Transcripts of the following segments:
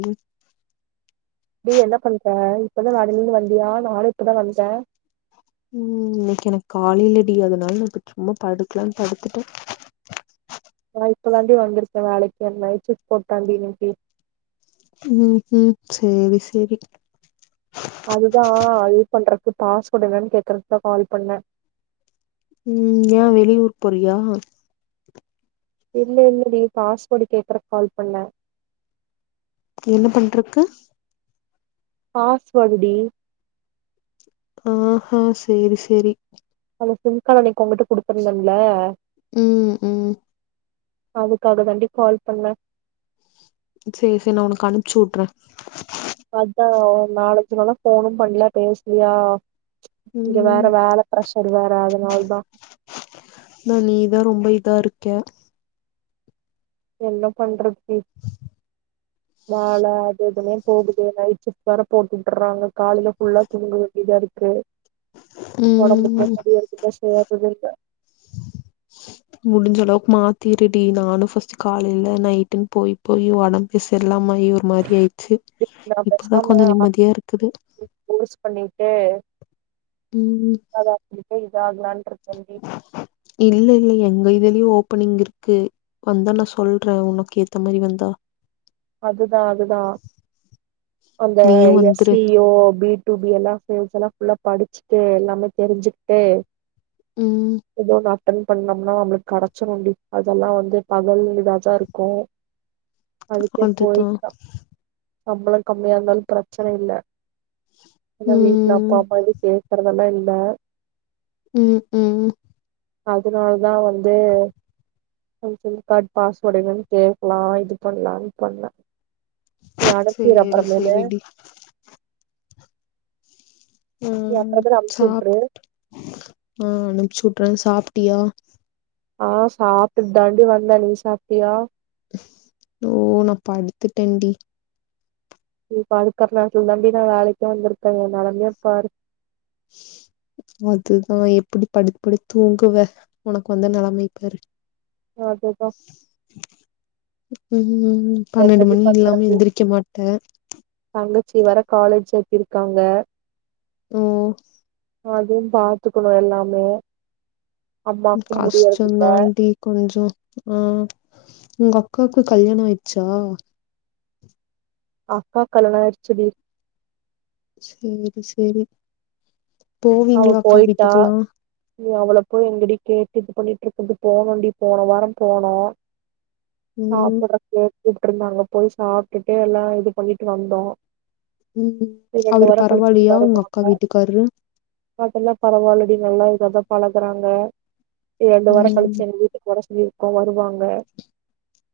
உம் நீ என்ன பண்றே இப்பதா வேலையல இருந்து வந்தியா நானு இப்பதா வந்தே உஹம் இன்னைக்கு எனக்கு காலையில டி அதுனால நா இப்ப சும்மா படுக்கலாம்னு படுத்துட்டே இப்ப தான்டி வந்துருக்கே வேலைக்கு போனு நைட் சிஃப்ட் போட்டாண்டி இன்னைக்கு உம் உம் செரி செரி ஃபாஸ்வேடு என்னன்னு கேக்குறதுக்குதா கால் பண்ணே உம் ஏ வெளியூர் போறியா இல்ல இல்ல டி பாஸ்வேர்டு கேக்குறதுக் கால் பண்ண என்ன பண்றக்கு ஃபாஸ்வர்டு டி ஆஹ் ஹா செரி செரி அந்த சிம் கார்ட் அன்னைக்கு உக்கிட்ட குடுத்துருந்தேன்ல ம் ம் அதுக்காக தாண்டி கால் பண்ண செரி செரி நா உனக்கு அனுப்பிச்சுட்றே அதா நாலஞ்சு நாளா போனு பண்ல பேசலியா இங்க ம் வேற வேல பிரஷர் வேற அதனால தா கியா என்ன பண்றது ம் வேல அது எதுனே போகுது நைட் ஷிப்ட் வேற போட்டுட்டுறாங்க காலையில ஃபுல்லா தூங்க வேண்டியதா இருக்கு உடம்பு ம் [unintelligible] முடிஞ்ச அளவுக்கு மாத்திருடி நானும் ஃபர்ஸ்ட் காலைல நைட்டுன் போய் போய் உடம்பே சரி இல்லாம ஒரு மாரி ஆயிடுச்சு நா இப்பதா பேசாம கொஞ்ச ஆர்மி நிம்மதியா இருக்குது கோர்ஸ் பண்ணிட்டு ம் ஜாப் இல்ல இல்ல எங்க இதுலயு ஓபணிங் இருக்கு வந்தா நா சொல்ற உனக்கு ஏத்த மாரி வந்தா அதுதா அதுதா அந்த நீயும் எஸ் வந்துரு இ ஓ பி டு பி எல்லா சேல்ஸ் எல்லா உள்ள படிச்சுட்டு எல்லாமே தெரிஞ்சுகிட்டு ம் எதோ ஒன்னு அட்டென் பண்ணோம்னா நம்மளுக்கு கிடைச்சுரும்டி அதெல்லா வந்து பகல் இதாதான் இருக்கு அதுதான் போய்க்லா சம்பள கம்மியா இருந்தாலு பிரச்சன இல்ல ஏனா வீட்ல ம் அப்பா அம்மா வந்து கேக்குறதெல்லா இல்ல ஆ ம் ம் அதனாலதா வந்து சிம் கார்ட் பாஸ்வேர்டையும் கேட்கலாம் இது பண்ணலானு பண்ண நீ அடத்தீர் சேரி அப்புறமேலு சேரிடி நீ ம் அப்றமேலு சாப் அனுப்ச்சுற்று றன் சாப்ட்டியா ஆ சாப்ட்டுட்டு தாண்டி வந்த நீ சாப்ட்டியா ஓ நா படுத்துட்டேன்டி இப்ப அது கருநாக்குல தான்டி நா வேலைக்கு வந்திருக்கே எனெலமைய பாரு அதுதா எப்டி படுத் படுத் தூங்குவ உனக்கு வந்த நெலமையப்பாரு அதுதா ம் ம் பன்னெண்டு என்னடி மணி இல்லாம பண்றது எந்திரிக்க மாட்ட வர காலேஜ் எத்திருக்காங்க ம் அதையு பாத்துக்குணு எல்லாமே அம்மாக்கு கஷ்டம் முடியறதில்ல தாண்டி கொஞ்சோ ம் உங்க அக்காக்கு கல்யாண ஆயிட்ச்சா அக்கா கல்யாண ஆயிச்சு டீ சேரி சேரி அவ போவீங்களா அக்கா போயிட்டா வீட்டுக்கெல்லா நீ அவளப்போய் எங்கடி கே இது பண்ணிட்டுருக்குது போனோன்டி போன வாரொ போனோ ம் சாப்புட்றக்கு கூப்டுருந்தாங்க போய் சாப்டுட்டு எல்லா இது பண்ணிட்டு வந்தோ உம் நீ ரெண்டு அவரு வாரோ கழிச்சு நீ பரவாயில்லியா வரு உங்க அக்கா வீட்டுக்காரு அதெல்லா பரவால்லடி நல்லா இதாதா பழகுறாங்க இரண்டு வாரம் ம் கழிச்சு எங்க வீட்டுக்கு வர சொல்லி அவ வருவாங்க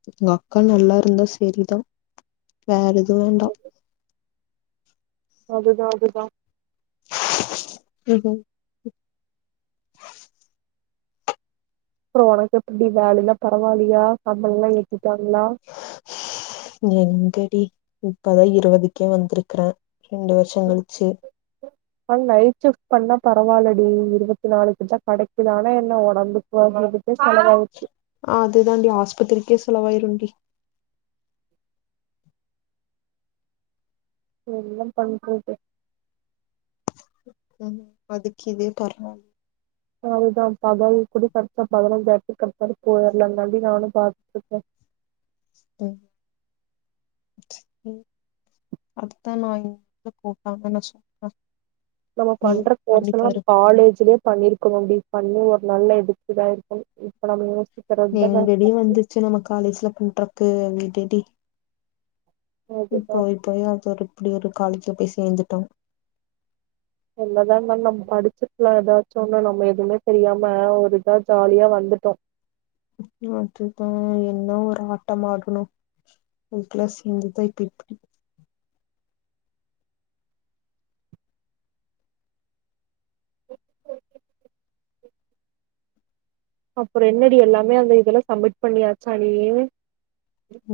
ஒங்க அக்கா நல்லா இருந்தா செரிதா வேற எது வேண்டா அதுதா அதுதா ஹூஹு அப்புறொ உனக்கு எப்படி வேல எல்லா பரவாலியா சம்பள எல்லா ஏத்தி எங்கடி இப்பதா இருவதுக்கே வந்திருக்கறே ரெண்டு வருஷங் கழிச்சு அன் நைட் ஷிஃப்ட் பண்ணா பரவாலடி இருவத்தி நாலுக்கிட்ட கெடக்கிதா ஆனா என்ன ஒடம்புக்கு அது இதுக்கு செலவாவுது அதுதான்டி ஆஸ்பத்திரிக்கே செலவாயிரும்டி என்ன பண்றது ஹூஹ் அதுக்கு இதே பரவால அதுதா பகல் குட கரெக்ட்டா பதநஞ்சாயிரத் கம்பனி போயிரலான்தான்டி நானு பாத்துருக்கே ம் சரி அதுதா நா [unintelligible] நம்ம நீ பண்ற வந்து கோர்ஸ் எல்லா நம் பண்ணிப்பாரு காலேஜ்லே பண்ணிருக்கணோ டி பண்ணி ஒரு நல்ல இதுக்குட இருக்கனு இப்ப நம்ம யோ எங்கடி வந்துச்சு நம்ம காலேஜ்ல பண்றக்கு டிடி அதுதான் போய் போய அது ஒரு இப்படி ஒரு காலேஜ் போய் சேந்துட்டோ என்னதா நம் படிச்சுக்கலா ஏதாச்சோ நம்ம எதுவுமே தெரியாம ஒரு இதா ஜாலியா வந்துட்டோம் அதுதா என்ன ஒரு ஆட்டம் ஆடணோ அதுக்கெல்லா சேந்துதா இப்ப இப்படி அப்புறோ என்னடி எல்லாமே அந்த இதுல சம்மிட் பண்ணியாச்சா டி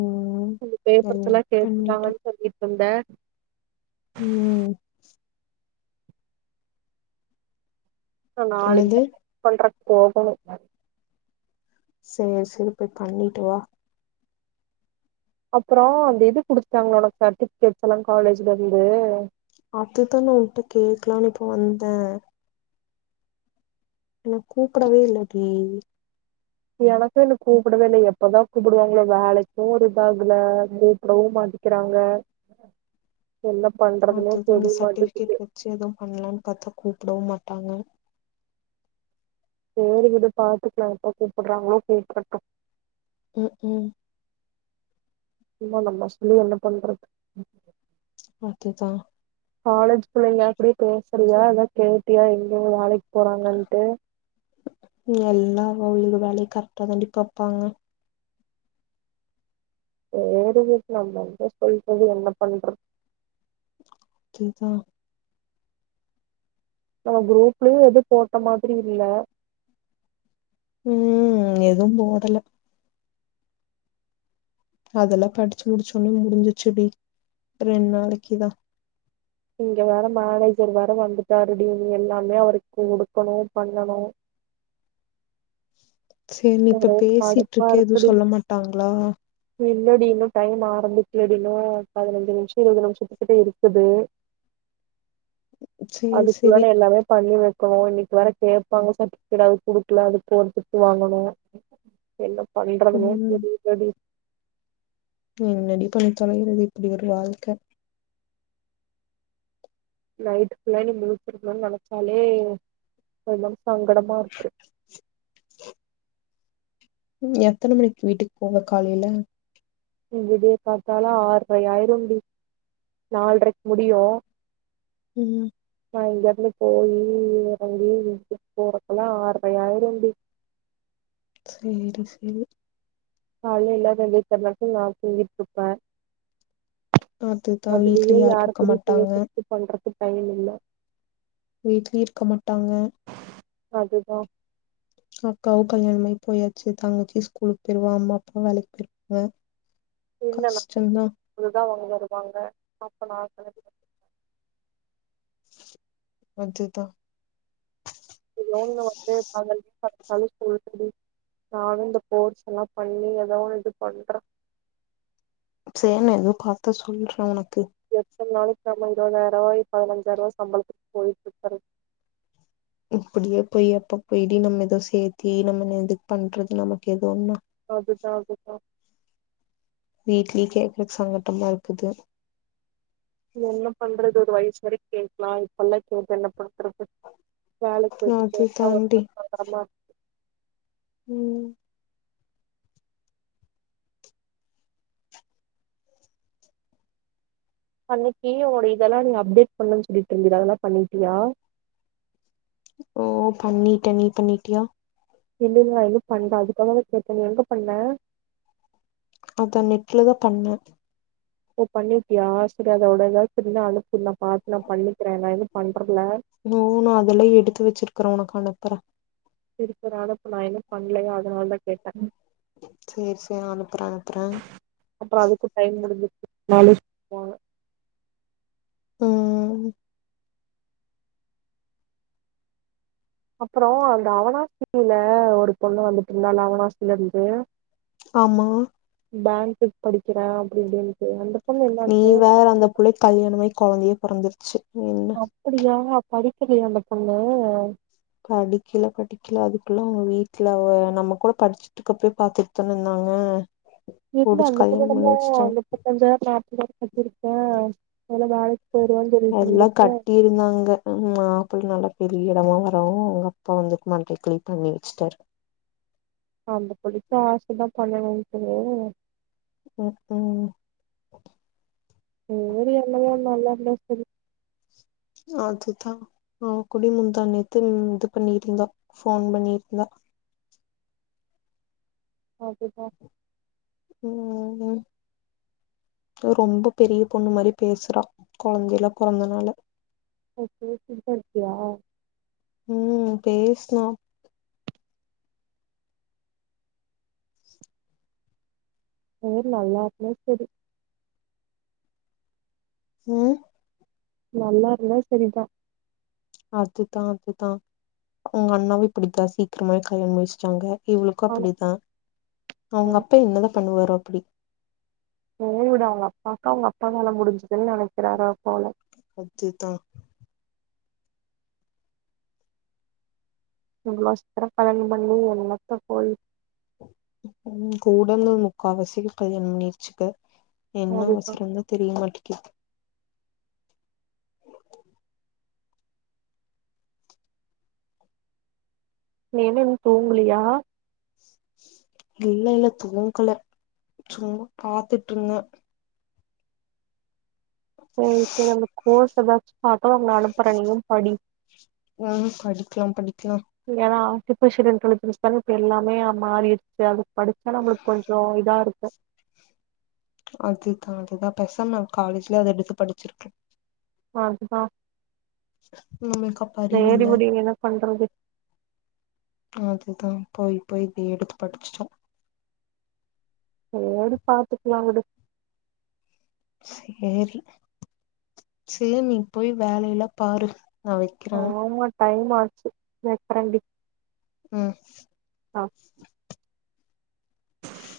ம் இந்த எல்லா பேப்பர்ஸ்லா கேட்டுதா பண்ணிட்ட [unintelligible] ம் த நாளைக்கு என்னது பண்ற போகணு சேரி சேரி போய் பண்ணிட்டு வா அப்பறொ அந்த இது குடித்துட்டாங்களா ஒனக் சர்ட்டிபிகேட்ஸெல்லா காலேஜ்ல இருந்து அதுதான் நா ஒன்ட்ட கேக்கலான்னு இப்ப வந்தே ஆனா கூப்புடவே இல்லடி எனக்கு இன்னு கூப்புடவே இல்ல எப்பதா கூப்புடுவாங்களோ வேலைக்கு ஒரு இதாகல கூப்புடவு மாட்டேக்கிறாங்க அதுதா அந்த சர்டிஃபிகேட் வச்சு எதுவும் பண்ணலானு பாத்தா கூப்புடவும் மாட் டாங்க சேரி விடு பாத்துக்கலா எப்போ கூப்புடுறாங்களோ கூப்டட்டு உம் உம் சும்மா நம்ம சொல்லி என்ன பண்றது ஓகேக்கா காலேஜ் பிள்ளைங்க யார் கூடயு பேசுறீயா எதான் கேட்டியா எங்க வேலைக் எல்லா அவாளுது வேலைய கரெக்டா தாண்டி பாப்பாங்க சேரி விட் நம்ம எங்க சொல்றது என்ன பண்ற கேக்தா நம்ம குரூப்லயு எது போட்ட மாதிரி இல்ல உம் எதுவும் போடல அதெல்லா படிச்சு முடிச்சோனே முடிஞ்சுச்டி ரெண்டு நாளைக்குதா இங்க வேற மேனேஜர் வேற வந்துட்டாருடி எல்லாமே அவருக்கு கொடுக்கணும் பண்ணணும் சேரி நீ இப்ப பேசிட்ருகியே எதுவும் சொல்ல மாட்டாங்களா இல்லாடி இன்னும் டைம் ஆரம்பிக்கலடி இன்னும் பதினைஞ்சு நிமிஷம் இருபது நிமிஷத்துக்கிட்ட இருக்குது சேரி சேரி அதுக்குள்ளனா எல்லாருமே பண்ணி வச்ச ஓ இன்னைக்கு வர கேட்பாங்க சர்டிபிகேட் அது குடுக்கல அதுக்கு ஒருத்து வாங்கணும் என்ன பண்றதுனே தெரில டி என்னாடி பண்ணி தொலைறது இப்படி ஒரு வாழ்க்கை நைட்டு ஃபுல்லா இன்னிக்கு முளிச்சிருக்கனு நினைச்சாலே கொஞ்சம் சங்கடமா இருக்கு எத்தனை மணிக்கு வீட்டுக்கு போவ காலைல விடிய காத்தால ஆறரை ஆய்ரும்டி நால்ரைக்கு முடியும் உம் நான் இங்கிருந்து போயி இறங்கி போறக்கெல்லாம் ஆரை ஆய்ரும்டி சேரி சேரி காலைல எல்லாரும் எந்திரிக்கற நேரத்துல நா துங்கிட்டு இருப்பேன் அதுதா வீட்ல அதுலேயே யாரு இருக்க கூடியே மாட்டாங்க பேச்றது பண்றது பயனில்ல வீட்லயு இருக்க மாட்டாங்க அதுதான் அக்காவும் கல்யாண பண்ணி போயாச்சு தாங்கச்சி ஸ்கூலுக்கு போயிருவா அம்மா அப்பா வேலைக்கு போயிருவாங்க இல்ல ந கஷ்டந்தா அஇதுதான் உங்க வாங்க அப்ப நான் அதுதான் அவுங்க வந்து பதல்வி பச்சாலும் சொல்ல நானும் இந்த ஃபோர்ஸ் எல்லாம் பண்ணி ஏத ஒண்ணு இது பண்றேன் சே ந எதவும் பார்த்த சொல்றேன் உனக்கு பி இ நாளைக்கு நம்ம இருபதாயிரம் ரூபாய் பதினஞ்சாயிரம் ரூபாய் சம்பளத்துக்கு போயிட்டு இருக்கரு அப்படியே போய் அப்ப போயி்ட்டி நம்ம ஏதோ சேரத்தி நம்ம எதுக்கு பண்றது நமக்கு எதன்னா அதுதா அதுதா வீட்டிலே கேக்கறக்கு சங்கட்டம இருக்குது நீ என்ன பண்றது ஒரு வயசு வரைக்கும் கேட்கலாம் இப்பெல்லாம் கே என்ன பண் றது வேலைக்கு போயிட்டு அது பேசா ஒரும் சொறமா இருக்கு உம் அன்னைக்கு உட இதெல்லாம் நீ அப்டேட் பண்ணன்னனு சொல்லிட்டு இருந்தத அதெல்லாம் பண்ணிட்டியா ஓ பண்ணிட்ட நீ பண்ணிட்டியா இல்ல நா எது பண்றன் அதுக்காக கேட்ட நீ எங்க பண்ண அதான் நெட்டு்லதான் பண்ணேன் ஓ பண்ணிருக்கியா சரி அதோட ஏதாவதுச்சரிா அனுப்புது நான் பாார்த்து நான் பண்ணிக்கிறேன் நான் எதுவும் பண்றல ஓ நான் அதெல்ல எடுத்து வச்சிருக்கறேன் உனக்கு அனுப்புறேன் சிருப்பரான இப்ப நான் என்ன பண்ணலையோ அதனால தான் கேட்டேன் செரி செரி நான் அனுப்புறேன் அனுப்புறேன் நானு போவ உம் அப்புறோ அந்த அவனாசில ஒரு பொண்ணு வந்துட்டு இருந்தா நா அவனாசில இருந்து ஆமா பேங்குக்கு படிக்கிற அப்படின்னு சொல்ட்டு அந்த பொண்ணு நீ என்னாச்சு வேற அந்த புள்ளைக்கு கல்யாணம் ஆகி குழந்தையே பொறந்திருச்சு அப்படியா படிக்கலயா அந்தப் பொண்ணு படிக்கல படிக்கல அதுக்குள்ள அவுங்க வீட்ல நம்ம கூட படிச்சிட்டுக்கப்பயே பாத்துட்டுதானே இருந்தாங்க வீட்ல புடிச்சு அந்த பொண்ணு கல்யாணம் என்னமோ பண்ணி வச்சுட்டாங்க முப்பத்தஞ்சாயிரோ நாற்பதாயிரோ கட்டிருக்க ல்லா வேலைக்கு போயிருவேன்னு சொல்லிட்டு எல்லா இருந்துச்சு கட்டியிருந்தாங்க மாப்ள நல்லா பெரிய இடமா வரவூ அவுங்க அப்பா வந்து மண்டைய கழுவி பண்ணி வெச்சிட்டாரு அந்த புள்ளைக்கு ஆசதா சொல்லாம இருக்குது ம் உஹூ சேரி என்னமோ நல்லா இருந்தா சேரி அதுதா ஆஹ் குடிமுந்தா நேத்து இது பண்ணிருந்தா போன் பண்ணியிருந்தா அதுதா உம் ரொம்ப பெரிய பொண்ணு மாரி பேசுறா கொழந்தயெல்லா பொறந்ததுனால அப்போ பேசிட்டுதா இருக்கியா நா சேரி நல்லா இருந்தா சேரி உம் நல்லா இருந்தா செரிதா அதுதா அதுதா அவுங்க அண்ணாவு இப்டித்தா சீக்கிரமாவே கல்யாணோ மூய்ச்சிட்டாங்க இவளுக்கு ஆனா அப்டித்தா போ அவுங்க அப்பா என்னதா பண்ணுவாரோ அப்டி சேரி விடு அவுங்க அப்பாக்கு அவுங்க அப்பா வேல முடிஞ்சதுன்னு நெனைக்கிறா போல அதுதா இவ்ளோ அஸ்திர கல்யாணம் பண்ணி என்னத்த போயி உம் கூட இருந்த முக்காவாசிக்கு கல்யாணோ பண்ணிருச்சுக என்ன அதுதான். அவசரந்தா தெரிய மாட்டீங்கிது நீ என்ன இன்னு தூங்கலயா இல்ல இல்ல தூங்கல சும்மா பாத்துட்டு இந்த சேரி சேரி அந்த கோர்ஸ் எதாச்சு பாக்கலா உன்ன அனுப்புற நீயு படி ம் படிக்லா படிக்லா ஏனா திப்ப சீரன் கழுத்தச்சான இப்ப எல்லாமே மாறிடுச்சு அது படிச்சாலு நம்ளுக்கு கொஞ்சோ இதா இருக்கு அதுதா அதுதா பேசாம நாம காலேஜ்லயே அத எடுத்து படிச்சிருக்கலா அதுதா நம்மளுக்கு அப்ப சேரி அறிவில்ல வுடு என்ன பண்றது அதுதா போய் போய் இத எடுத்து படிச்சிட்டோ சேரி பாத்துக்கலா விடு சேரி சேரி நீங் போய் வேலயிலா பாரு நா வெக்கிறே மாச்சு வெக்கறேன்டி ம் ஆ